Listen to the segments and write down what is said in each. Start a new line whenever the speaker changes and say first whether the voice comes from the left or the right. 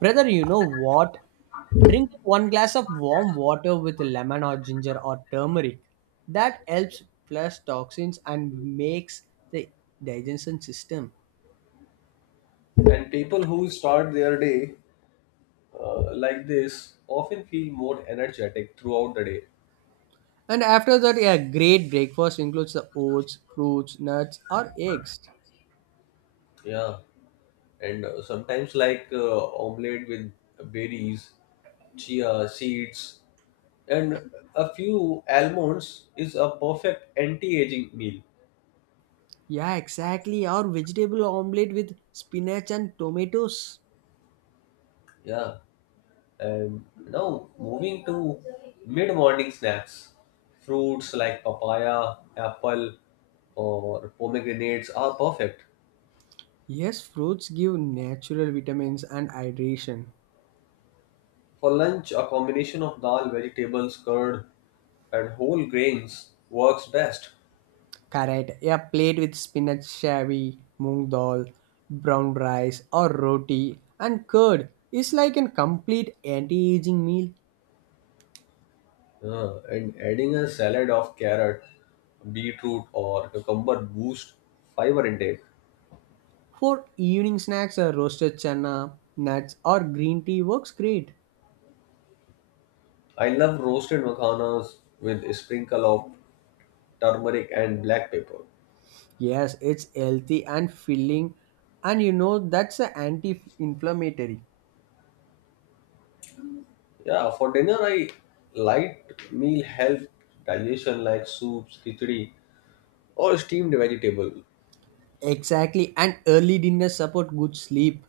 right: Brother, you know what? Drink one glass of warm water with lemon or ginger or turmeric. That helps flush toxins and makes the digestion system.
left: And people who start their day like this often feel more energetic throughout the day.
right: And after that, a great breakfast includes the oats, fruits, nuts, or eggs.
left: Yeah. And sometimes, omelette with berries, chia seeds, and a few almonds is a perfect anti-aging meal.
right: Yeah, exactly. Or vegetable omelette with spinach and tomatoes.
left: Yeah. And now moving to mid-morning snacks, fruits like papaya, apple, or pomegranates are perfect.
right: Yes, fruits give natural vitamins and hydration.
left: For lunch, a combination of dal, vegetables, curd, and whole grains works best.
right: Correct. Yeah, plate with spinach shavi, moong dal, brown rice or roti and curd is like a complete anti-aging meal.
left: And adding a salad of carrot, beetroot, or cucumber boosts fiber intake.
right: For evening snacks, a roasted chana, nuts or green tea works great.
left: I love roasted makhanas with a sprinkle of turmeric and black pepper.
right: Yes, it's healthy and filling and that's a anti-inflammatory.
left: Yeah, for dinner, I light meal help digestion like soups, khichdi, or steamed vegetable.
right: Exactly, and early dinner support good sleep,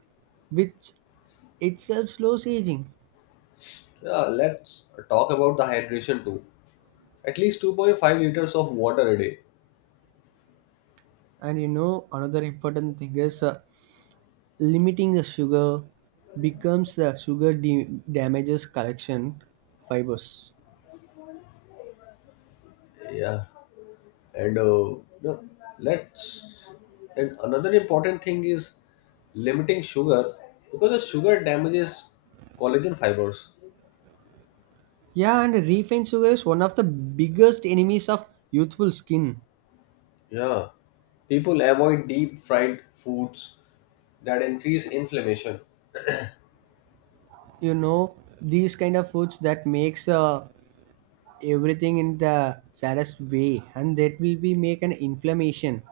right: which itself slows aging.
left: Yeah, let's talk about the hydration too. At least 2.5 liters of water a day.
right: And another important thing is limiting the sugar becomes the sugar damages collection fibers.
left: Yeah and uh, no, let's and another important thing is limiting sugar because the sugar damages collagen fibers.
right: Yeah, and refined sugar is one of the biggest enemies of youthful skin.
left: Yeah, people avoid deep fried foods that increase inflammation.
right: You know, these kind of foods that makes everything in the saddest way and that will be make an inflammation.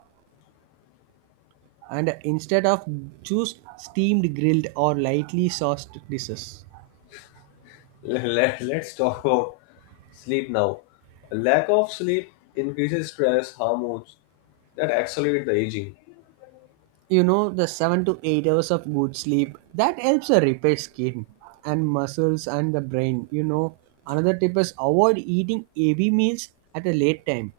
right: And instead of choose steamed grilled or lightly sauced dishes.
left: Let's talk about sleep now. A lack of sleep increases stress hormones that accelerate the aging.
right: The 7 to 8 hours of good sleep that helps repair skin and muscles and the brain. Another tip is avoid eating heavy meals at a late time.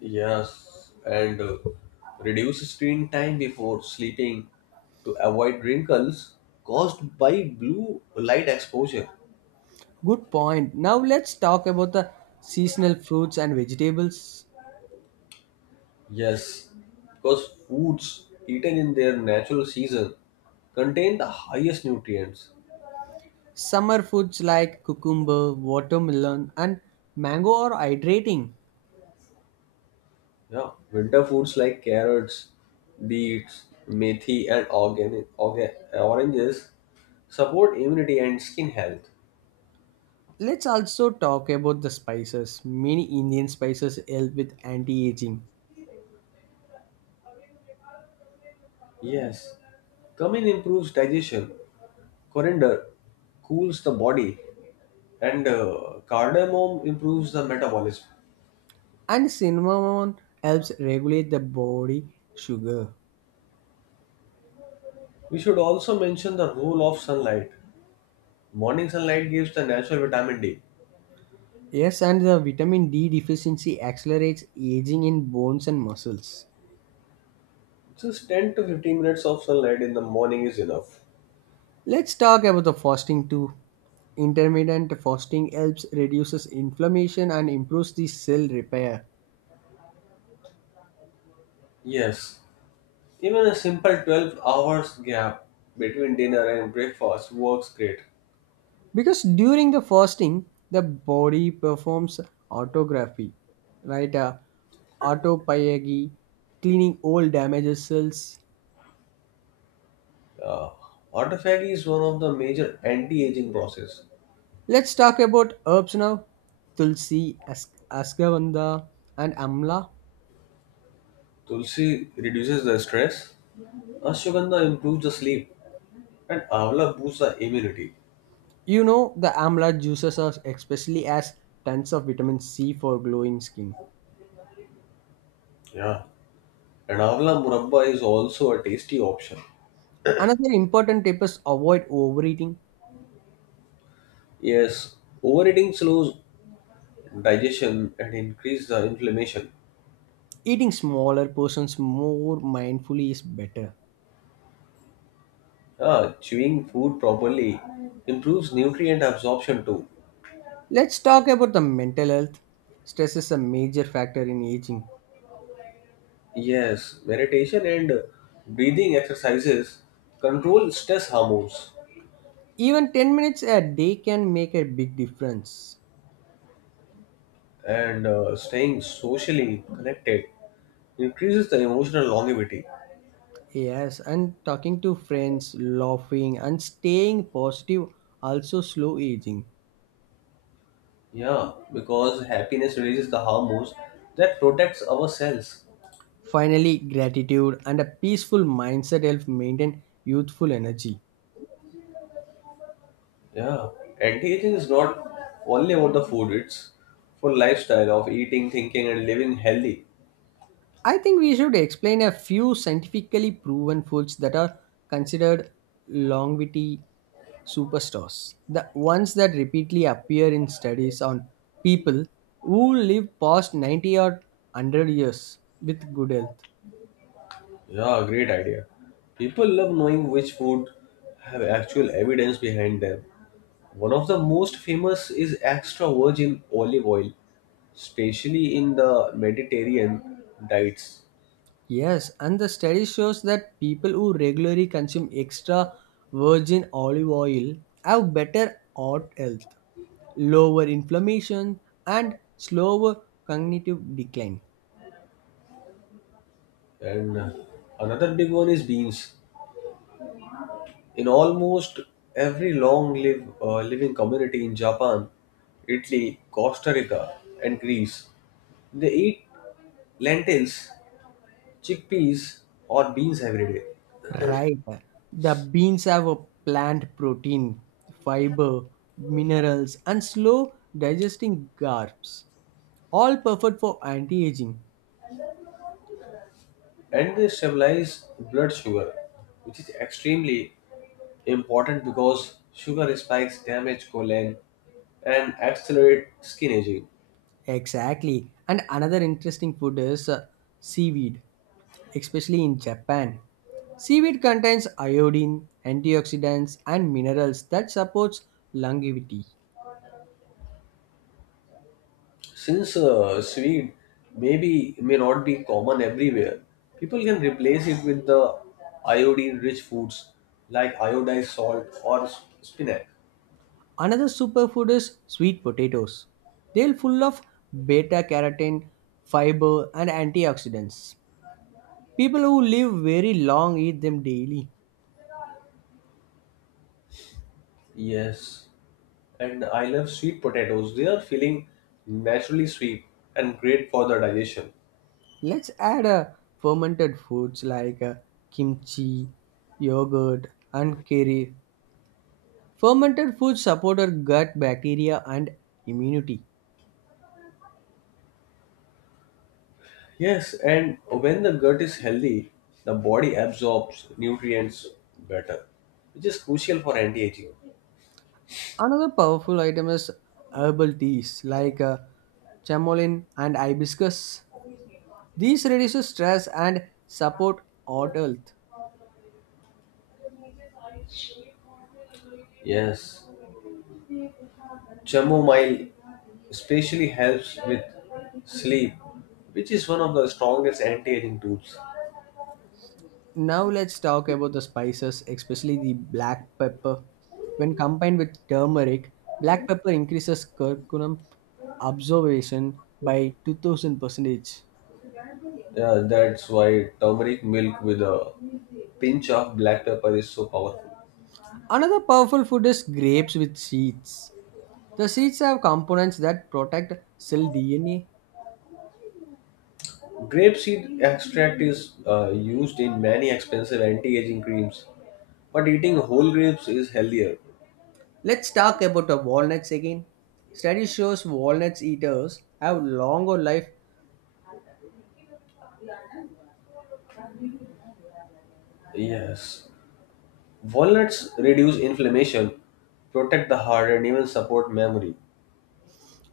left: Yes, and reduce screen time before sleeping to avoid wrinkles caused by blue light exposure.
right: Good point. Now let's talk about the seasonal fruits and vegetables.
left: Yes, because foods eaten in their natural season contain the highest nutrients.
right: Summer foods like cucumber, watermelon and mango are hydrating.
left: Yeah, winter foods like carrots, beets, methi, and oranges support immunity and skin health.
right: Let's also talk about the spices. Many Indian spices help with anti-aging.
left: Yes, cumin improves digestion. Coriander cools the body, and cardamom improves the metabolism.
right: And cinnamon helps regulate the body sugar.
left: We should also mention the role of sunlight. Morning sunlight gives the natural vitamin D.
right: Yes, and the vitamin D deficiency accelerates aging in bones and muscles.
left: Just 10 to 15 minutes of sunlight in the morning is enough.
right: Let's talk about the fasting too. Intermittent fasting helps reduces inflammation and improves the cell repair.
left: Yes, even a simple 12 hours gap between dinner and breakfast works great.
right: Because during the fasting, the body performs autography, right? Autophagy, cleaning old damaged cells.
left: Uh, Autophagy is one of the major anti-aging process.
right: Let's talk about herbs now. Tulsi, ashwagandha, and amla.
left: Tulsi reduces the stress. Ashwagandha improves the sleep. And Avla boosts the immunity.
right: You know the amla juices are especially as tons of vitamin C for glowing skin.
left: Yeah. And Avla murabba is also a tasty option.
right: Another important tip is avoid overeating.
left: Yes, overeating slows digestion and increases the inflammation.
right: Eating smaller portions more mindfully is better.
left: Ah, chewing food properly improves nutrient absorption too.
right: Let's talk about the mental health. Stress is a major factor in aging.
left: Yes, meditation and breathing exercises control stress hormones,
right: Even 10 minutes a day can make a big difference.
left: and staying socially connected increases the emotional longevity.
right: Yes, and talking to friends, laughing, and staying positive also slow aging.
left: Yeah, because happiness releases the hormones that protects our cells.
right: Finally, gratitude and a peaceful mindset help maintain youthful energy.
left: Yeah, anti-aging is not only about the food; it's for lifestyle of eating, thinking, and living healthy.
right: I think we should explain a few scientifically proven foods that are considered longevity superstars. The ones that repeatedly appear in studies on people who live past 90 or 100 years with good health.
left: Yeah, great idea. People love knowing which food have actual evidence behind them. One of the most famous is extra virgin olive oil, especially in the Mediterranean diets.
right: Yes, and the study shows that people who regularly consume extra virgin olive oil have better heart health, lower inflammation, and slower cognitive decline.
left: And another big one is beans. In almost every long live living community in Japan, Italy, Costa Rica, and Greece, they eat lentils, chickpeas, or beans every day,
right: Right. The beans have a plant protein, fiber, minerals, and slow digesting carbs, all perfect for anti aging.
left: and they stabilize blood sugar, which is extremely important because sugar spikes damage colon and accelerate skin aging.
right: Exactly. And another interesting food is seaweed especially in Japan. Seaweed contains iodine, antioxidants, and minerals that supports longevity.
left: Since Swede maybe may not be common everywhere, people can replace it with the iodine-rich foods like iodized salt or spinach.
right: Another superfood is sweet potatoes. They're full of beta carotene, fiber, and antioxidants. People who live very long eat them daily.
left: Yes, and I love sweet potatoes. They are feeling naturally sweet and great for the digestion.
right: Let's add fermented foods like kimchi, yogurt, and curry. Fermented foods support our gut bacteria and immunity.
left: Yes, and when the gut is healthy, the body absorbs nutrients better, which is crucial for anti-aging.
right: Another powerful item is herbal teas like chamomile and hibiscus. These reduce stress and support heart health.
left: Yes, chamomile especially helps with sleep, which is one of the strongest anti-aging tools.
right: Now let's talk about the spices, especially the black pepper. When combined with turmeric, black pepper increases curcumin absorption by 2,000 percentage.
left: Yeah, that's why turmeric milk with a pinch of black pepper is so powerful.
right: Another powerful food is grapes with seeds. The seeds have components that protect cell DNA.
left: Grapeseed extract is used in many expensive anti-aging creams, but eating whole grapes is healthier.
right: Let's talk about the walnuts again. Study shows walnuts eaters have longer life.
left: Yes. Walnuts reduce inflammation, protect the heart, and even support memory.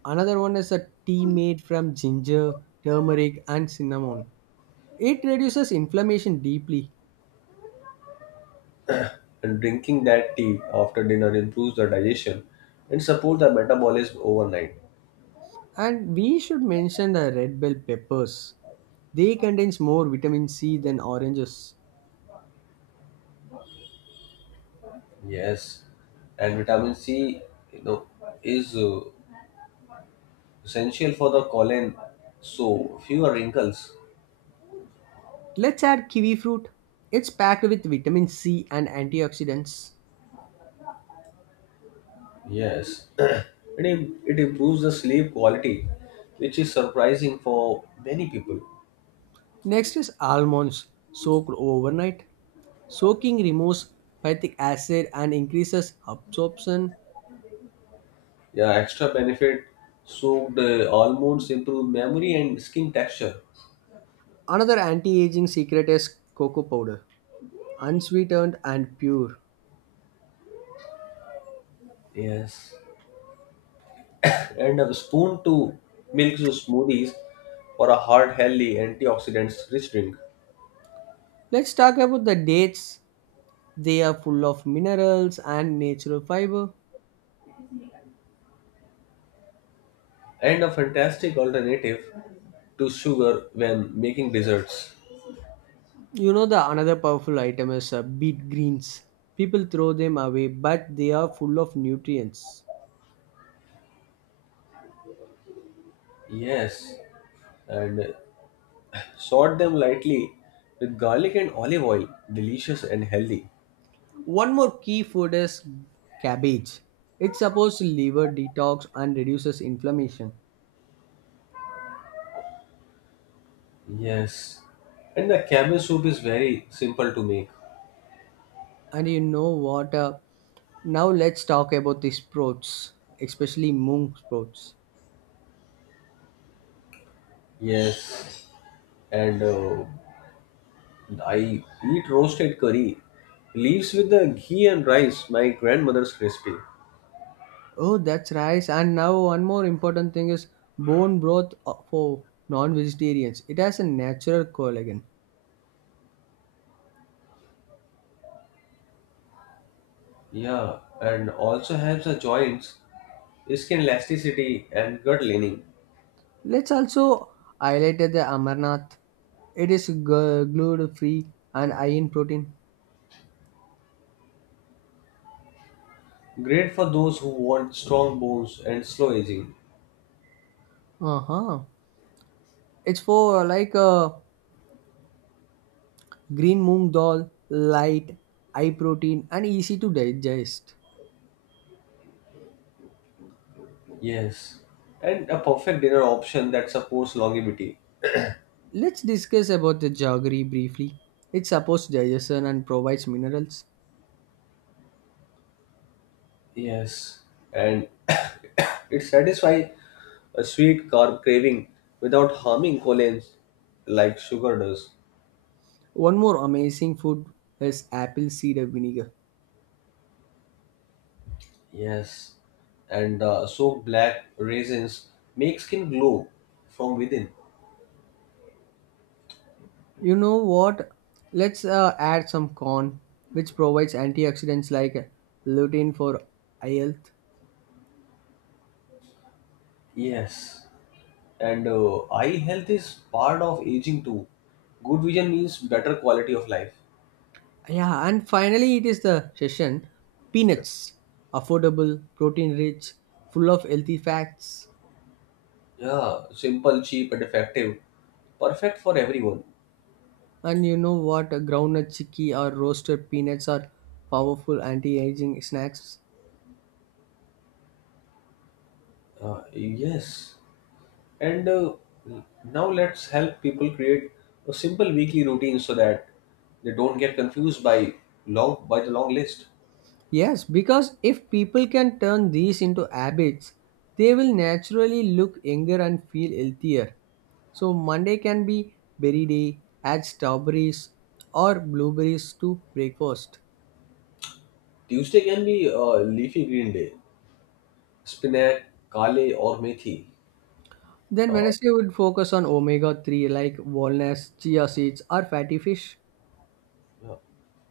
right: Another one is a tea made from ginger, turmeric, and cinnamon. It reduces inflammation deeply.
left: And drinking that tea after dinner improves the digestion and support the metabolism overnight.
right: And we should mention the red bell peppers. They contains more vitamin C than oranges.
left: Yes. And vitamin C, you know, is essential for the colon, so fewer wrinkles.
right: Let's add kiwi fruit. It's packed with vitamin C and antioxidants.
left: Yes, it improves the sleep quality, which is surprising for many people.
right: Next is almonds soaked overnight. Soaking removes phytic acid and increases absorption.
left: Yeah, extra benefit soaked almonds improve memory and skin texture.
right: Another anti aging secret is cocoa powder, unsweetened and pure.
left: Yes, and a spoon to milk to smoothies for a heart healthy, antioxidants rich drink,
right: Let's talk about the dates. They are full of minerals and natural fiber.
left: and a fantastic alternative to sugar when making desserts.
right: You know, the another powerful item is beet greens. People throw them away, but they are full of nutrients.
left: Yes, and sort them lightly with garlic and olive oil, delicious and healthy.
right: One more key food is cabbage. It supports liver detox and reduces inflammation.
left: Yes. And the cabbage soup is very simple to make.
right: And you know what? Now let's talk about the sprouts, especially mung sprouts.
left: Yes. And I eat roasted curry, leaves with the ghee and rice, my grandmother's recipe.
right: Oh, that's rice. And now one more important thing is bone broth for non-vegetarians. It has a natural collagen.
left: Yeah, and also helps the joints, skin elasticity, and gut lining.
right: Let's also highlight the amarnath. It is gluten free and high in protein.
left: Great for those who want strong bones and slow aging.
right: Uh huh. It's for like a green moong dal, light, high protein and easy to digest.
left: Yes, and a perfect dinner option that supports longevity.
right: Let's discuss about the jaggery briefly. It supports digestion and provides minerals.
left: Yes, and it satisfies a sweet carb craving without harming colons like sugar does.
right: One more amazing food is apple cider vinegar.
left: Yes. And soaked black raisins make skin glow from within.
right: You know what? Let's add some corn, which provides antioxidants like lutein for eye health.
left: Yes. And eye health is part of aging too. Good vision means better quality of life.
right: Yeah, and finally it is the session peanuts, affordable, protein rich, full of healthy fats.
left: Yeah, simple, cheap, and effective. Perfect for everyone.
right: And you know what? Groundnut chicky or roasted peanuts are powerful anti-aging snacks.
left: Yes. And now let's help people create a simple weekly routine so that they don't get confused by long by the long list.
right: Yes, because if people can turn these into habits, they will naturally look younger and feel healthier. So Monday can be berry day, add strawberries or blueberries to breakfast.
left: Tuesday can be leafy green day, spinach, kale, or methi.
right: Then Wednesday would focus on omega-3 like walnuts, chia seeds or fatty fish.
left: Yeah.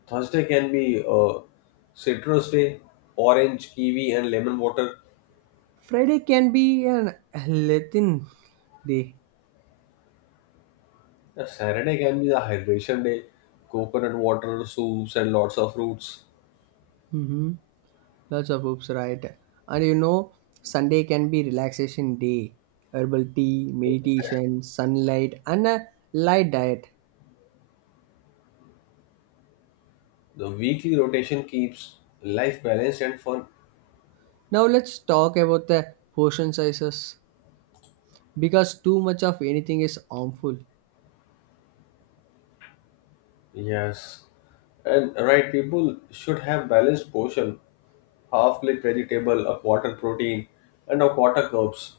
left: Thursday can be citrus day, orange, kiwi, and lemon water.
right: Friday can be an Latin day.
left: Saturday can be the hydration day, coconut water, soups, and lots of fruits.
right: Mhm. Lots of hoops, right? And you know, Sunday can be relaxation day, herbal tea, meditation, sunlight, and a light diet.
left: The weekly rotation keeps life balanced and fun.
right: Now let's talk about the portion sizes because too much of anything is harmful.
left: Yes, and right, people should have balanced portion, half plate vegetable, a quarter protein, and a quarter carbs.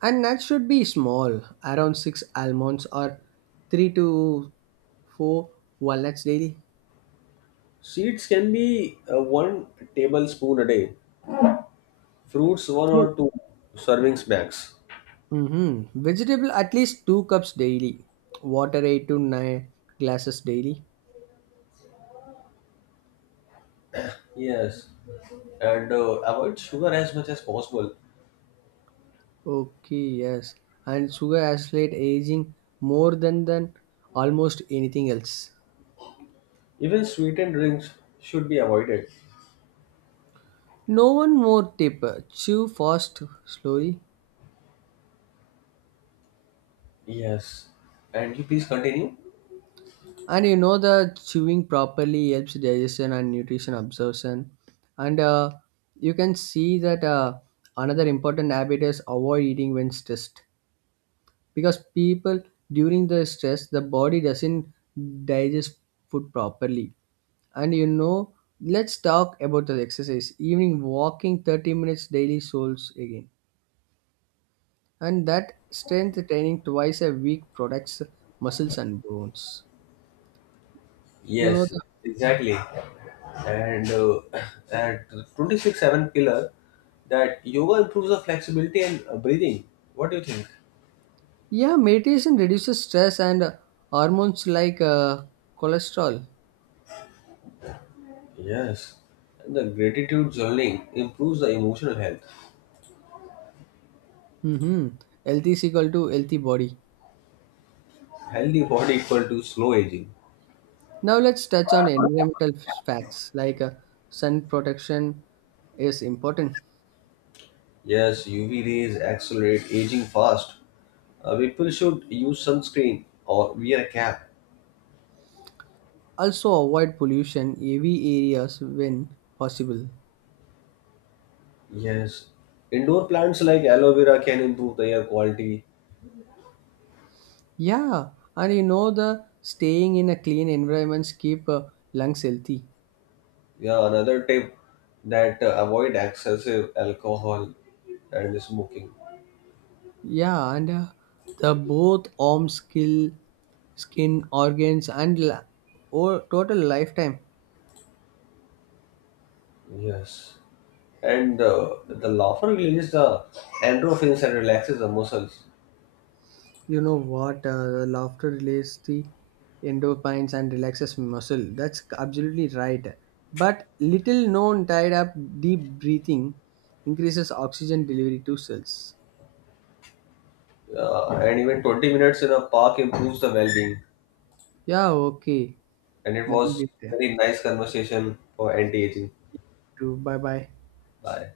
right: And nuts should be small, around six almonds or three to four walnuts daily.
left: Seeds can be one tablespoon a day. Fruits one
right: Fruit.
left: or two servings max.
right: Mm-hmm. Vegetable at least 2 cups daily. Water 8 to 9 glasses daily.
left: Yes, and avoid sugar as much as possible.
right: Okay, yes. And sugar accelerate aging more than almost anything else.
left: Even sweetened drinks should be avoided.
right: No, one more tip. Chew fast, slowly.
left: Yes, and you please continue.
right: And you know the chewing properly helps digestion and nutrition absorption. And you can see that another important habit is avoid eating when stressed. Because people during the stress the body doesn't digest food properly and let's talk about the exercise. Evening walking 30 minutes daily souls again, and that strength training twice a week protects muscles and bones. You know
left: Yes,
right: the,
left: exactly. And at 26-7 pillar, that yoga improves the flexibility and breathing. What do you think?
right: yeah, meditation reduces stress and hormones like cholesterol.
left: Yes. And the gratitude journaling improves the emotional health.
right: Mm-hmm. Health is equal to healthy body.
left: Healthy body equal to slow aging.
right: Now let's touch on environmental facts like sun protection is important.
left: Yes, UV rays accelerate aging fast. People should use sunscreen or wear a cap.
right: Also avoid pollution heavy areas when possible.
left: Yes. Indoor plants like aloe vera can improve the air quality.
right: Yeah, and the staying in a clean environment keep lungs healthy.
left: Yeah, another tip that avoid excessive alcohol and smoking.
right: Yeah, and the both arm skill, skin organs and or total lifetime.
left: Yes. And the laughter releases the endorphins and relaxes the muscles.
right: You know what? The laughter releases the endorphins and relaxes muscle. That's absolutely right. But little known tied up deep breathing increases oxygen delivery to cells.
left: And even 20 minutes in a park improves the well being.
right: Yeah, okay.
left: And it
right: Then
left: was
right: get there.
left: very nice conversation for anti aging.
right: Bye bye.
left: Bye.